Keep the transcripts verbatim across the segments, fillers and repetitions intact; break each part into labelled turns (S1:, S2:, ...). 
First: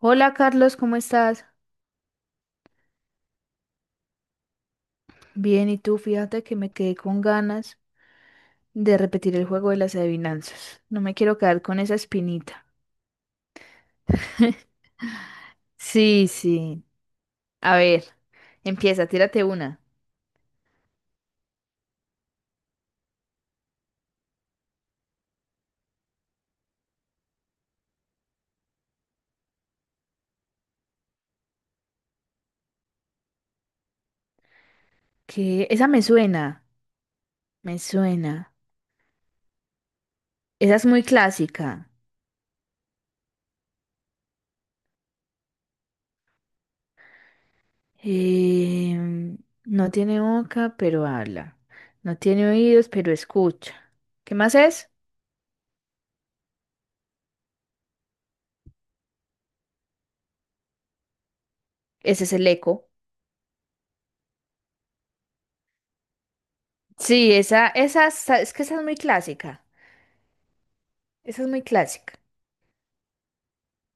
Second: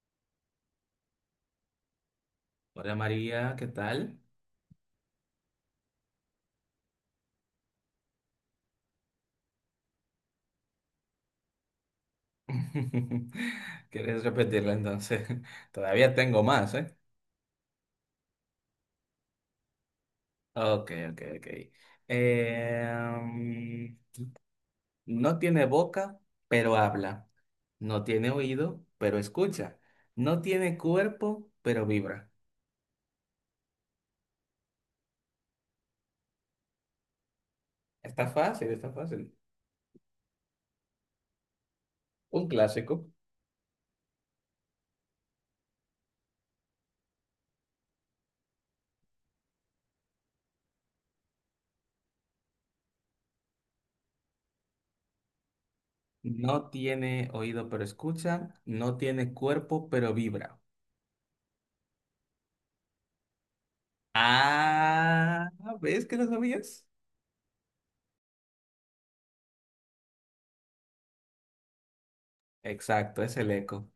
S1: Hola Carlos, ¿cómo estás?
S2: Hola María, ¿qué tal?
S1: Bien, ¿y tú? Fíjate que me quedé con ganas de repetir el juego de las adivinanzas. No me quiero quedar con esa espinita.
S2: ¿Quieres repetirla entonces? Todavía
S1: Sí,
S2: tengo más,
S1: sí.
S2: ¿eh?
S1: A ver, empieza, tírate una.
S2: Ok, ok, ok. Em, no tiene boca, pero habla. No tiene oído, pero escucha. No tiene cuerpo, pero vibra.
S1: Que esa me suena, me
S2: Está
S1: suena.
S2: fácil, está fácil.
S1: Esa es muy clásica.
S2: Un clásico.
S1: Em, no tiene boca, pero habla. No tiene oídos, pero escucha. ¿Qué más es?
S2: No tiene oído, pero escucha. No tiene cuerpo, pero vibra.
S1: Ese es el eco.
S2: Ah, ¿ves que lo sabías?
S1: Sí, esa, esa, es es que esa es muy clásica. Esa es muy clásica.
S2: Exacto, es el eco.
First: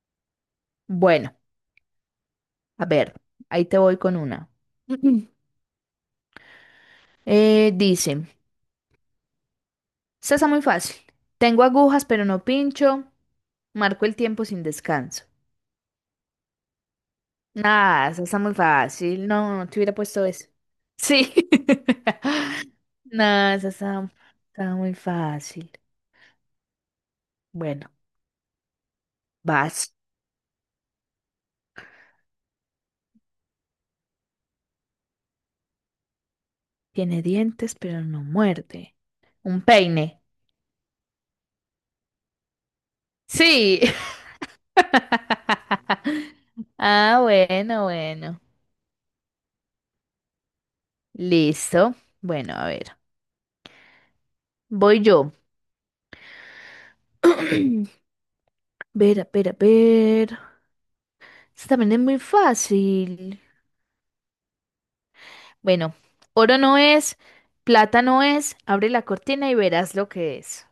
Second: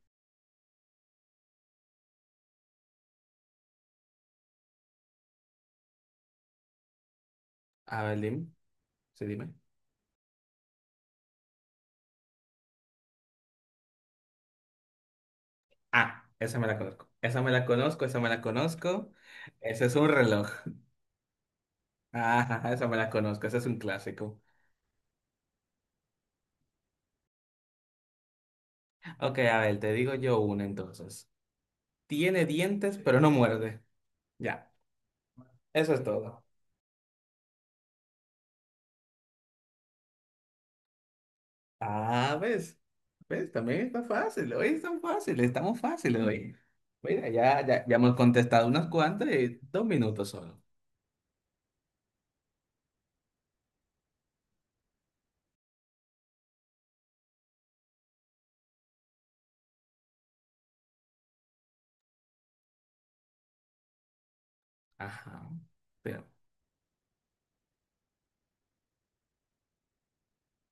S1: Bueno. A ver, ahí te voy con una. Eh,
S2: A ver,
S1: dice,
S2: dime. Sí, dime.
S1: esta está muy fácil. Tengo agujas pero no pincho, marco el tiempo sin descanso.
S2: Ah, esa me la conozco. Esa me la conozco,
S1: Nada,
S2: esa
S1: esa
S2: me
S1: está
S2: la
S1: muy
S2: conozco.
S1: fácil. No, no no te
S2: Ese
S1: hubiera
S2: es un
S1: puesto eso.
S2: reloj.
S1: Sí.
S2: Ah, esa me la conozco,
S1: Nada,
S2: ese es
S1: esa
S2: un
S1: está,
S2: clásico.
S1: está muy fácil. Bueno,
S2: Ok, a ver, te
S1: vas.
S2: digo yo una entonces. Tiene dientes, pero no muerde. Ya, eso es todo.
S1: Tiene dientes pero no muerde. Un peine.
S2: Ah, ¿ves? ¿Ves?
S1: Sí.
S2: También está fácil. Hoy es tan fácil, estamos fáciles hoy.
S1: Ah,
S2: Mira, ya, ya,
S1: bueno,
S2: ya hemos
S1: bueno.
S2: contestado unas cuantas y dos minutos solo.
S1: Listo. Bueno, a ver. Voy yo. Ver, a ver, a ver. Esta también es muy fácil.
S2: Ajá.
S1: Bueno,
S2: Pero,
S1: oro no es, plata no es. Abre la cortina y verás lo que es.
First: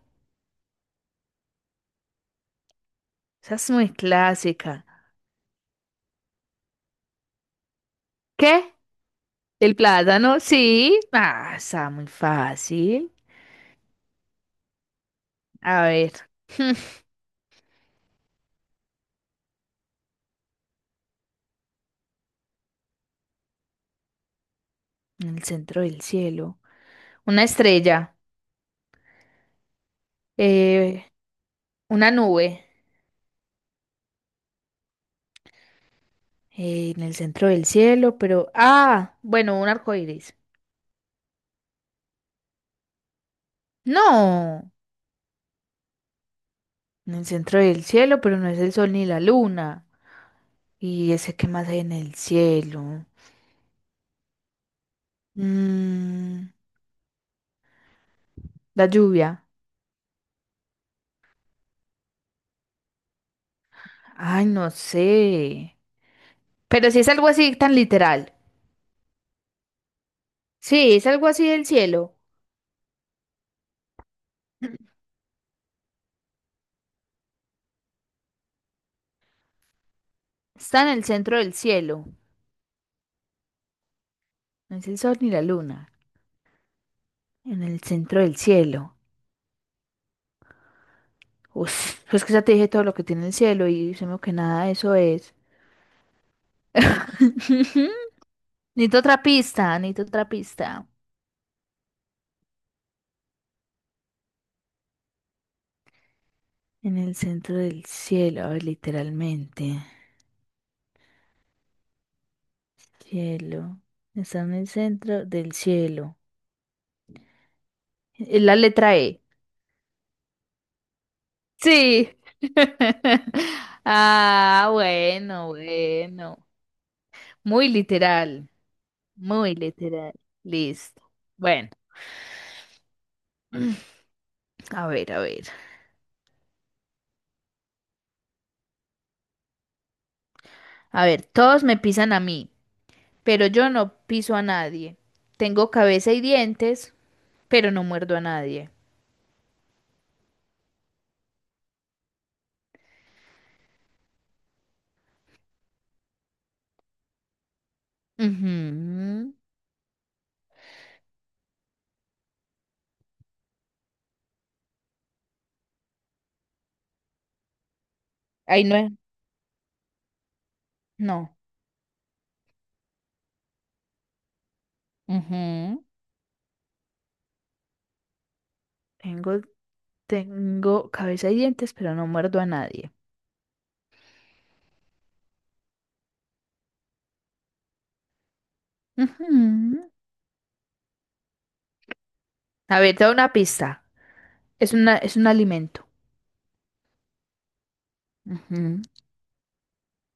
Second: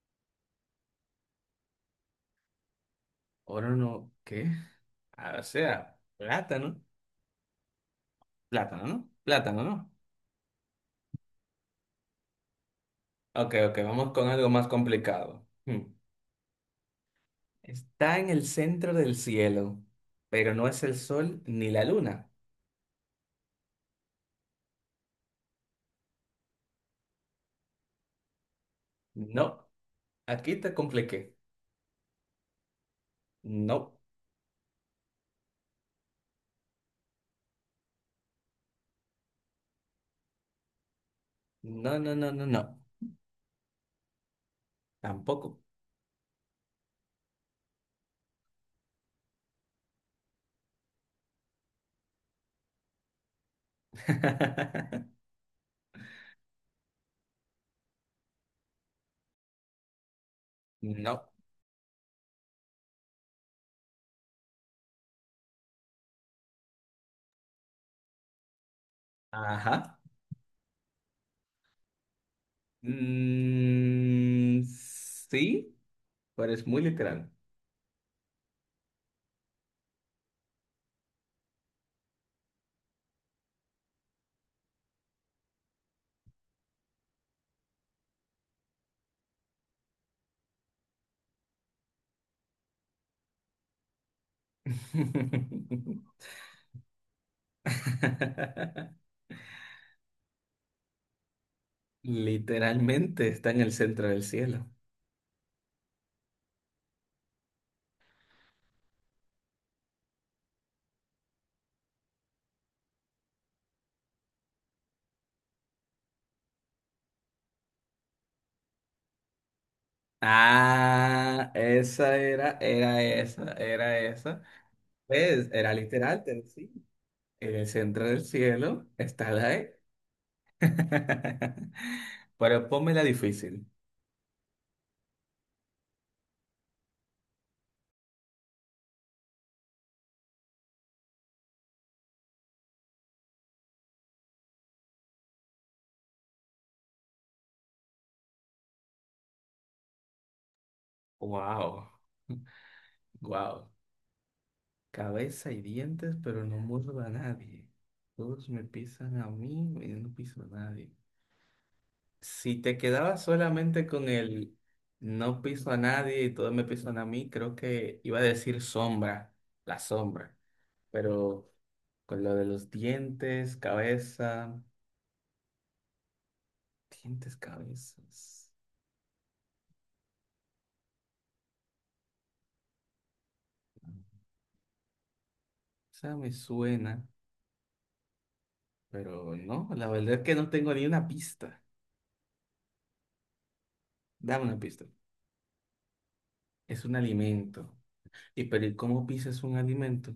S1: Esa
S2: ahora
S1: es muy
S2: no, ¿qué?
S1: clásica.
S2: Ah, o sea, plátano.
S1: ¿Qué?
S2: Plátano, ¿no? Plátano,
S1: ¿El
S2: ¿no?
S1: plátano? Sí. Ah, está muy fácil.
S2: Ok, ok, vamos con algo más complicado.
S1: A
S2: Hmm.
S1: ver,
S2: Está en el centro del cielo, pero no es el sol ni la luna.
S1: en el centro del cielo. Una estrella.
S2: No, aquí te
S1: eh,
S2: compliqué.
S1: una nube.
S2: No,
S1: Eh, en el centro del cielo, pero. Ah, bueno, un arco iris.
S2: no, no, no, no, no.
S1: No.
S2: Tampoco.
S1: En el centro del cielo, pero no es el sol ni la luna. ¿Y ese qué más hay en el cielo? Mm, la lluvia.
S2: No.
S1: Ay, no sé. Pero si es algo así tan literal.
S2: Ajá.
S1: Sí, es algo así del cielo.
S2: Mm, sí, pero es muy literal.
S1: Está en el centro del cielo. No es el sol ni la luna. En el centro del cielo. Uf, es que ya te dije todo lo que tiene el cielo y se me que nada eso es. Necesito otra pista, necesito otra pista.
S2: Literalmente está en el centro del cielo.
S1: En el centro del cielo, a ver, literalmente. Cielo. Está en el centro del cielo. Es la letra E.
S2: Ah,
S1: Sí.
S2: esa era, era esa, era esa.
S1: Ah, bueno,
S2: ¿Ves? Era literal, pero
S1: bueno.
S2: sí. En el
S1: Muy
S2: centro del
S1: literal,
S2: cielo está la
S1: muy
S2: E.
S1: literal. Listo. Bueno,
S2: Pero pónmela difícil.
S1: a ver, a ver. A ver, todos me pisan a mí, pero yo no piso a nadie. Tengo cabeza y dientes, pero no muerdo a nadie.
S2: Wow. Wow. Cabeza y dientes, pero no muerdo a nadie. Todos me pisan a
S1: Ujú.
S2: mí y yo no piso a nadie. Si te quedabas solamente con el no piso a nadie y todos me pisan a mí, creo que iba a decir
S1: Ahí no es.
S2: sombra, la sombra.
S1: No.
S2: Pero con lo de los dientes, cabeza,
S1: Ujú.
S2: dientes, cabezas.
S1: Tengo, tengo cabeza y dientes, pero no muerdo a nadie.
S2: Esa me suena, pero no,
S1: Ujú.
S2: la verdad es que no tengo ni una pista.
S1: A ver, te doy una pista.
S2: Dame una
S1: Es
S2: pista.
S1: una, es un alimento.
S2: Es un alimento. ¿Y pero ¿y
S1: Ujú.
S2: cómo pisas un alimento?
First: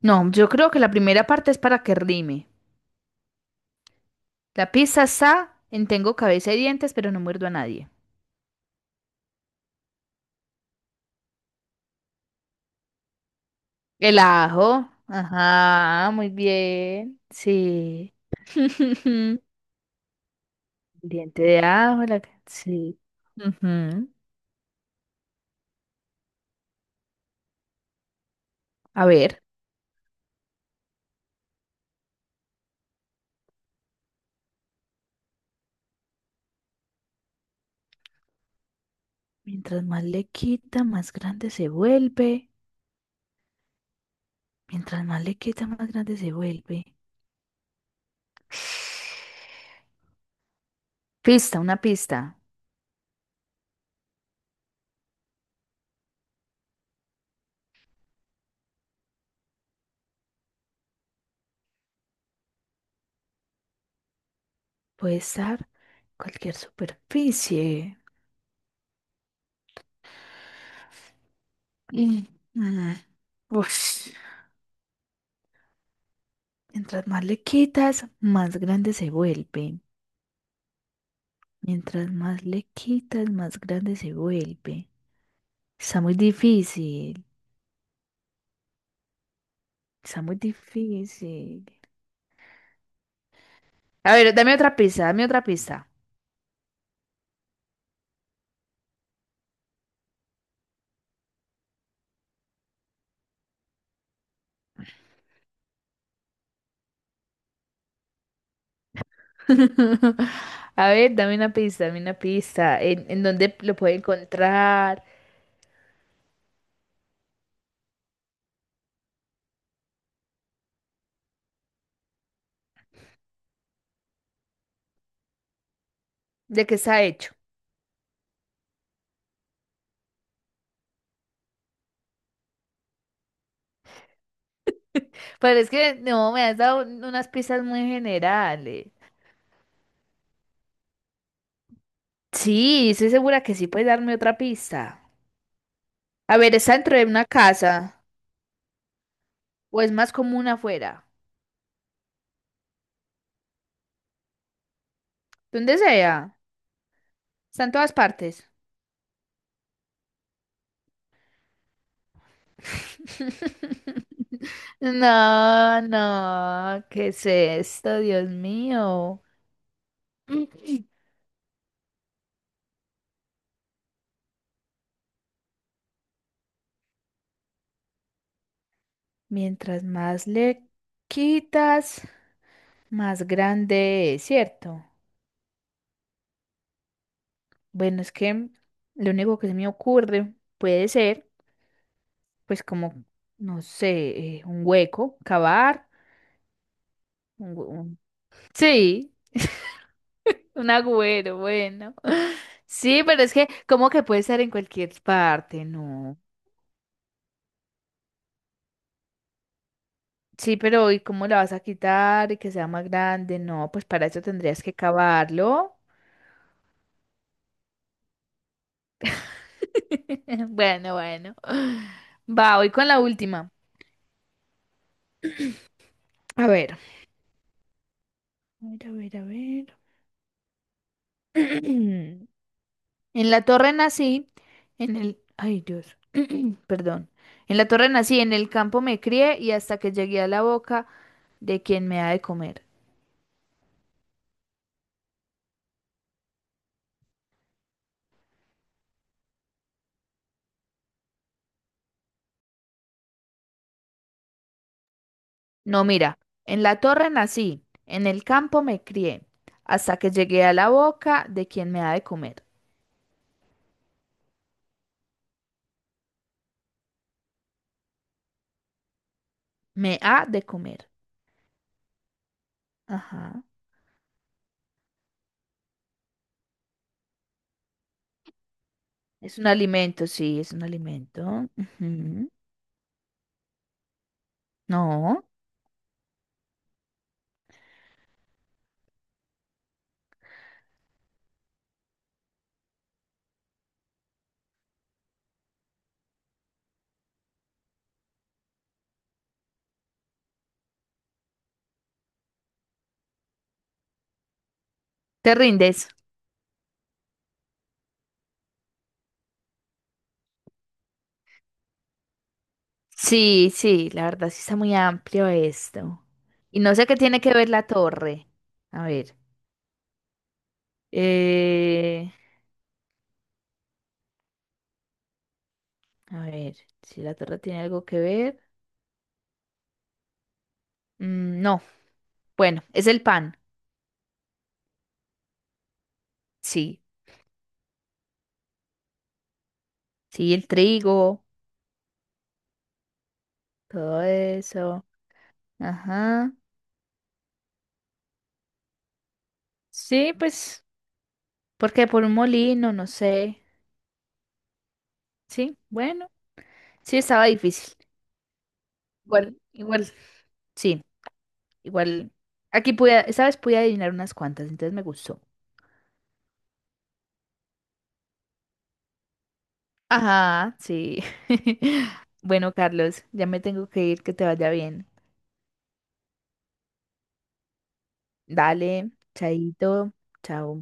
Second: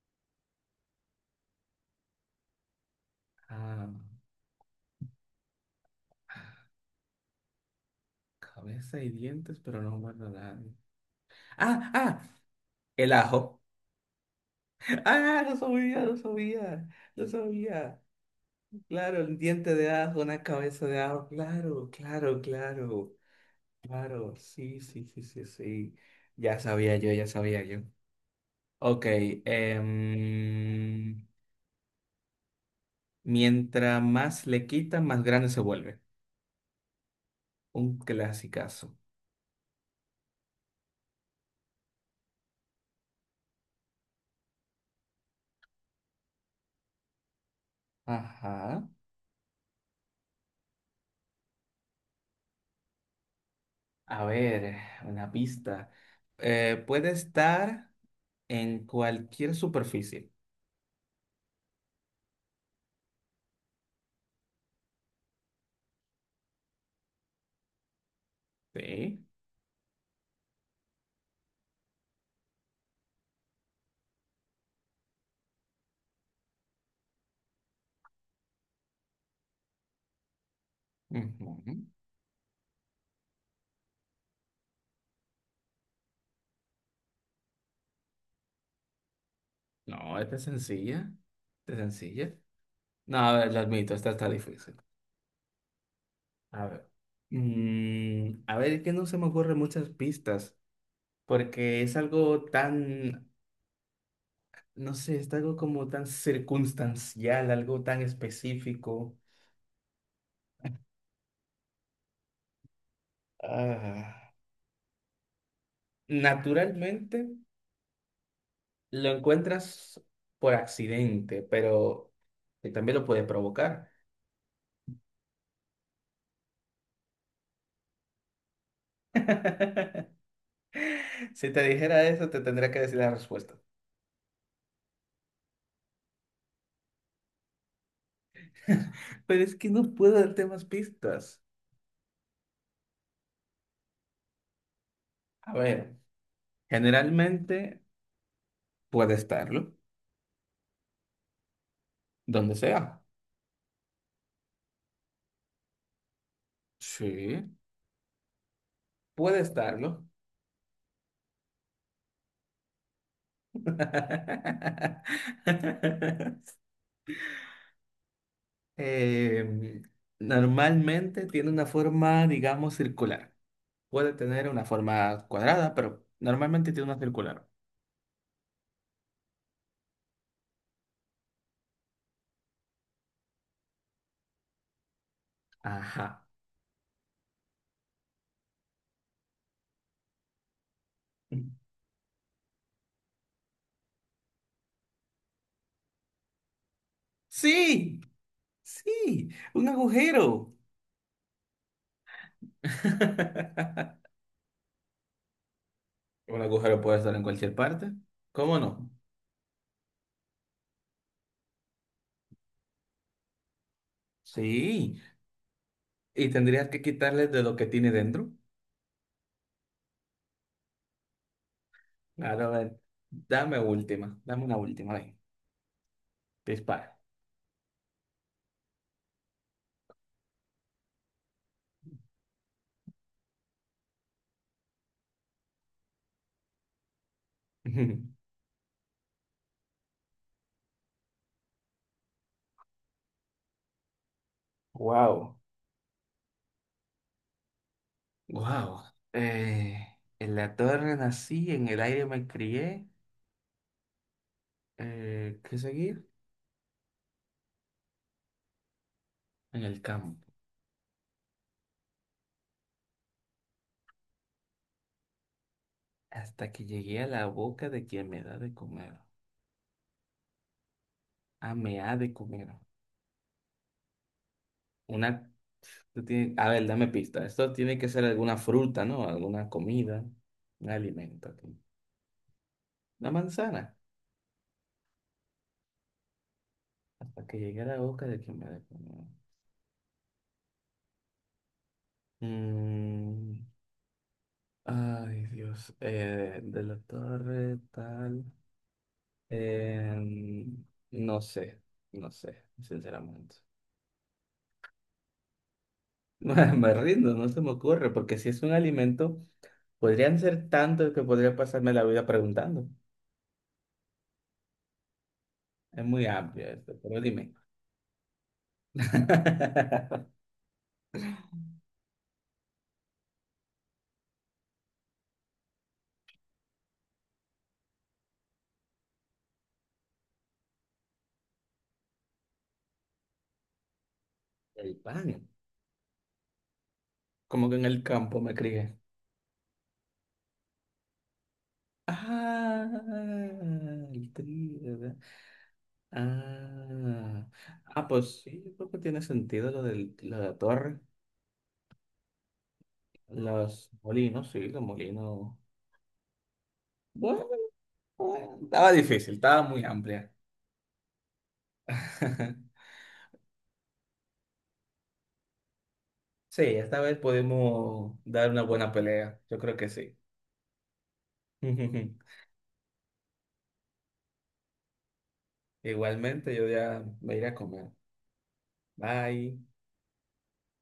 S1: No, yo creo que la primera parte es para que rime.
S2: Ah,
S1: La pizza está en tengo cabeza y dientes, pero no muerdo a nadie.
S2: cabeza y dientes, pero no muerde a nadie. Ah, ah, el ajo.
S1: El ajo.
S2: Ah, no sabía,
S1: Ajá,
S2: no
S1: muy
S2: sabía,
S1: bien.
S2: no sabía.
S1: Sí.
S2: Claro, el diente de ajo, una cabeza de ajo.
S1: Diente de
S2: Claro,
S1: ajo. la-
S2: claro,
S1: Sí.
S2: claro,
S1: Ujú.
S2: claro. Sí, sí, sí, sí, sí. Ya sabía yo, ya sabía yo. Ok,
S1: A ver.
S2: em, mientras más le quitan, más grande se vuelve. Un clasicazo.
S1: Mientras más le quita, más grande se vuelve. Mientras más le quita, más grande se vuelve.
S2: Ajá.
S1: Pista, una pista.
S2: A ver, una pista. Eh, puede estar en cualquier superficie.
S1: Puede estar cualquier superficie.
S2: Sí.
S1: Mm, mm, ush. Mientras más le quitas, más grande se vuelve.
S2: Ujú.
S1: Mientras más le quitas, más grande se vuelve. Está muy difícil.
S2: No,
S1: Está
S2: esta
S1: muy
S2: es sencilla.
S1: difícil.
S2: Esta es sencilla. No, a ver, lo admito, esta
S1: A ver,
S2: está
S1: dame otra
S2: difícil.
S1: pista, dame otra pista.
S2: A ver. Mm, a ver, es que no se me ocurren muchas pistas, porque es algo tan, no sé, es algo como tan circunstancial, algo tan específico.
S1: A ver, dame una pista, dame una pista. ¿En, en dónde lo puedo
S2: Ah,
S1: encontrar?
S2: naturalmente lo encuentras por accidente, pero que también lo puede provocar.
S1: ¿De qué está hecho?
S2: Si te dijera eso, te tendría que decir la respuesta.
S1: Pero es que no, me has dado un- unas pistas muy generales.
S2: Pero es que no puedo darte más pistas.
S1: Sí, estoy segura que sí puedes darme otra pista.
S2: A ver,
S1: A ver, ¿está dentro de una
S2: generalmente
S1: casa
S2: puede estarlo,
S1: o es más común afuera?
S2: donde sea.
S1: Donde sea,
S2: Sí.
S1: está en todas partes.
S2: Puede estarlo.
S1: No, no, ¿qué es esto, Dios mío?
S2: Em,
S1: Mm.
S2: Normalmente tiene una forma, digamos, circular. Puede tener una forma cuadrada, pero normalmente tiene una circular.
S1: Mientras más le quitas, más grande es, ¿cierto?
S2: Ajá.
S1: Bueno, es que lo único que se me ocurre puede ser. Pues como, no sé, eh, un hueco, cavar. un hue- un-
S2: Sí,
S1: Sí,
S2: sí, un agujero.
S1: un agüero, bueno. Sí, pero es que, ¿cómo que puede ser en cualquier parte? No.
S2: Un agujero puede estar en cualquier parte. ¿Cómo no?
S1: Sí, pero ¿y cómo la vas a quitar y que sea más grande? No, pues para eso tendrías que
S2: Sí,
S1: cavarlo.
S2: y tendrías que quitarles de lo que tiene dentro.
S1: Bueno, bueno.
S2: Claro, a
S1: Va, voy
S2: ver,
S1: con la última.
S2: dame última, dame una última, ven,
S1: A ver.
S2: dispara.
S1: A ver, a ver, a ver. En la Torre nací, en el... Ay, Dios, perdón. En la Torre nací, en el campo me crié y hasta que llegué a la boca de quien me ha de comer.
S2: Wow. Wow. En la torre nací, en el aire me crié. Eh, ¿qué
S1: No,
S2: seguir?
S1: mira, en la Torre nací, en el campo me crié,
S2: En el
S1: hasta que
S2: campo.
S1: llegué a la boca de quien me ha de comer.
S2: Hasta que llegué a la boca de quien me da de comer.
S1: Me ha de comer.
S2: Ah, me ha de comer.
S1: Ajá.
S2: Una. Tú tienes- a ver, dame pista. Esto tiene que ser alguna fruta, ¿no?
S1: Es un
S2: Alguna comida,
S1: alimento, sí, es un
S2: un alimento. Ok.
S1: alimento. Ujú.
S2: Una manzana.
S1: No,
S2: Hasta que llegué a la boca de quien me la comió. Mm, ay, Dios. Eh, de la torre, tal. Em, no sé, no sé, sinceramente.
S1: te rindes.
S2: Me rindo, no se me ocurre, porque si es un alimento, podrían ser tantos que podría pasarme la vida preguntando.
S1: Sí, sí, la verdad sí está muy amplio
S2: Es
S1: esto.
S2: muy amplio
S1: Y no
S2: esto,
S1: sé qué
S2: pero
S1: tiene
S2: dime.
S1: que ver la torre. A ver. eh, a ver, si la torre tiene algo que ver. Mm, no, bueno, es el pan.
S2: El pan.
S1: Sí,
S2: Como que en el campo me crié.
S1: sí, el trigo,
S2: Ah,
S1: todo
S2: el
S1: eso.
S2: trigo.
S1: Ajá.
S2: Ah, ah, pues sí, yo creo que tiene sentido lo del,
S1: Sí,
S2: lo de la
S1: pues,
S2: torre,
S1: porque por un molino, no sé.
S2: los molinos, sí, los molinos.
S1: Sí, bueno, sí
S2: Bueno,
S1: estaba difícil.
S2: bueno, estaba difícil,
S1: Igual,
S2: estaba muy
S1: igual,
S2: amplia.
S1: sí, igual. Aquí pude, esta vez pude adivinar unas cuantas, entonces me gustó.
S2: Sí, esta vez pudimos dar una buena pelea, yo creo que sí.
S1: Ajá, sí. Bueno, Carlos, ya me tengo que ir, que te vaya bien.
S2: Igualmente, yo ya me iré a comer.
S1: Dale,
S2: Bye.
S1: chaito, chao.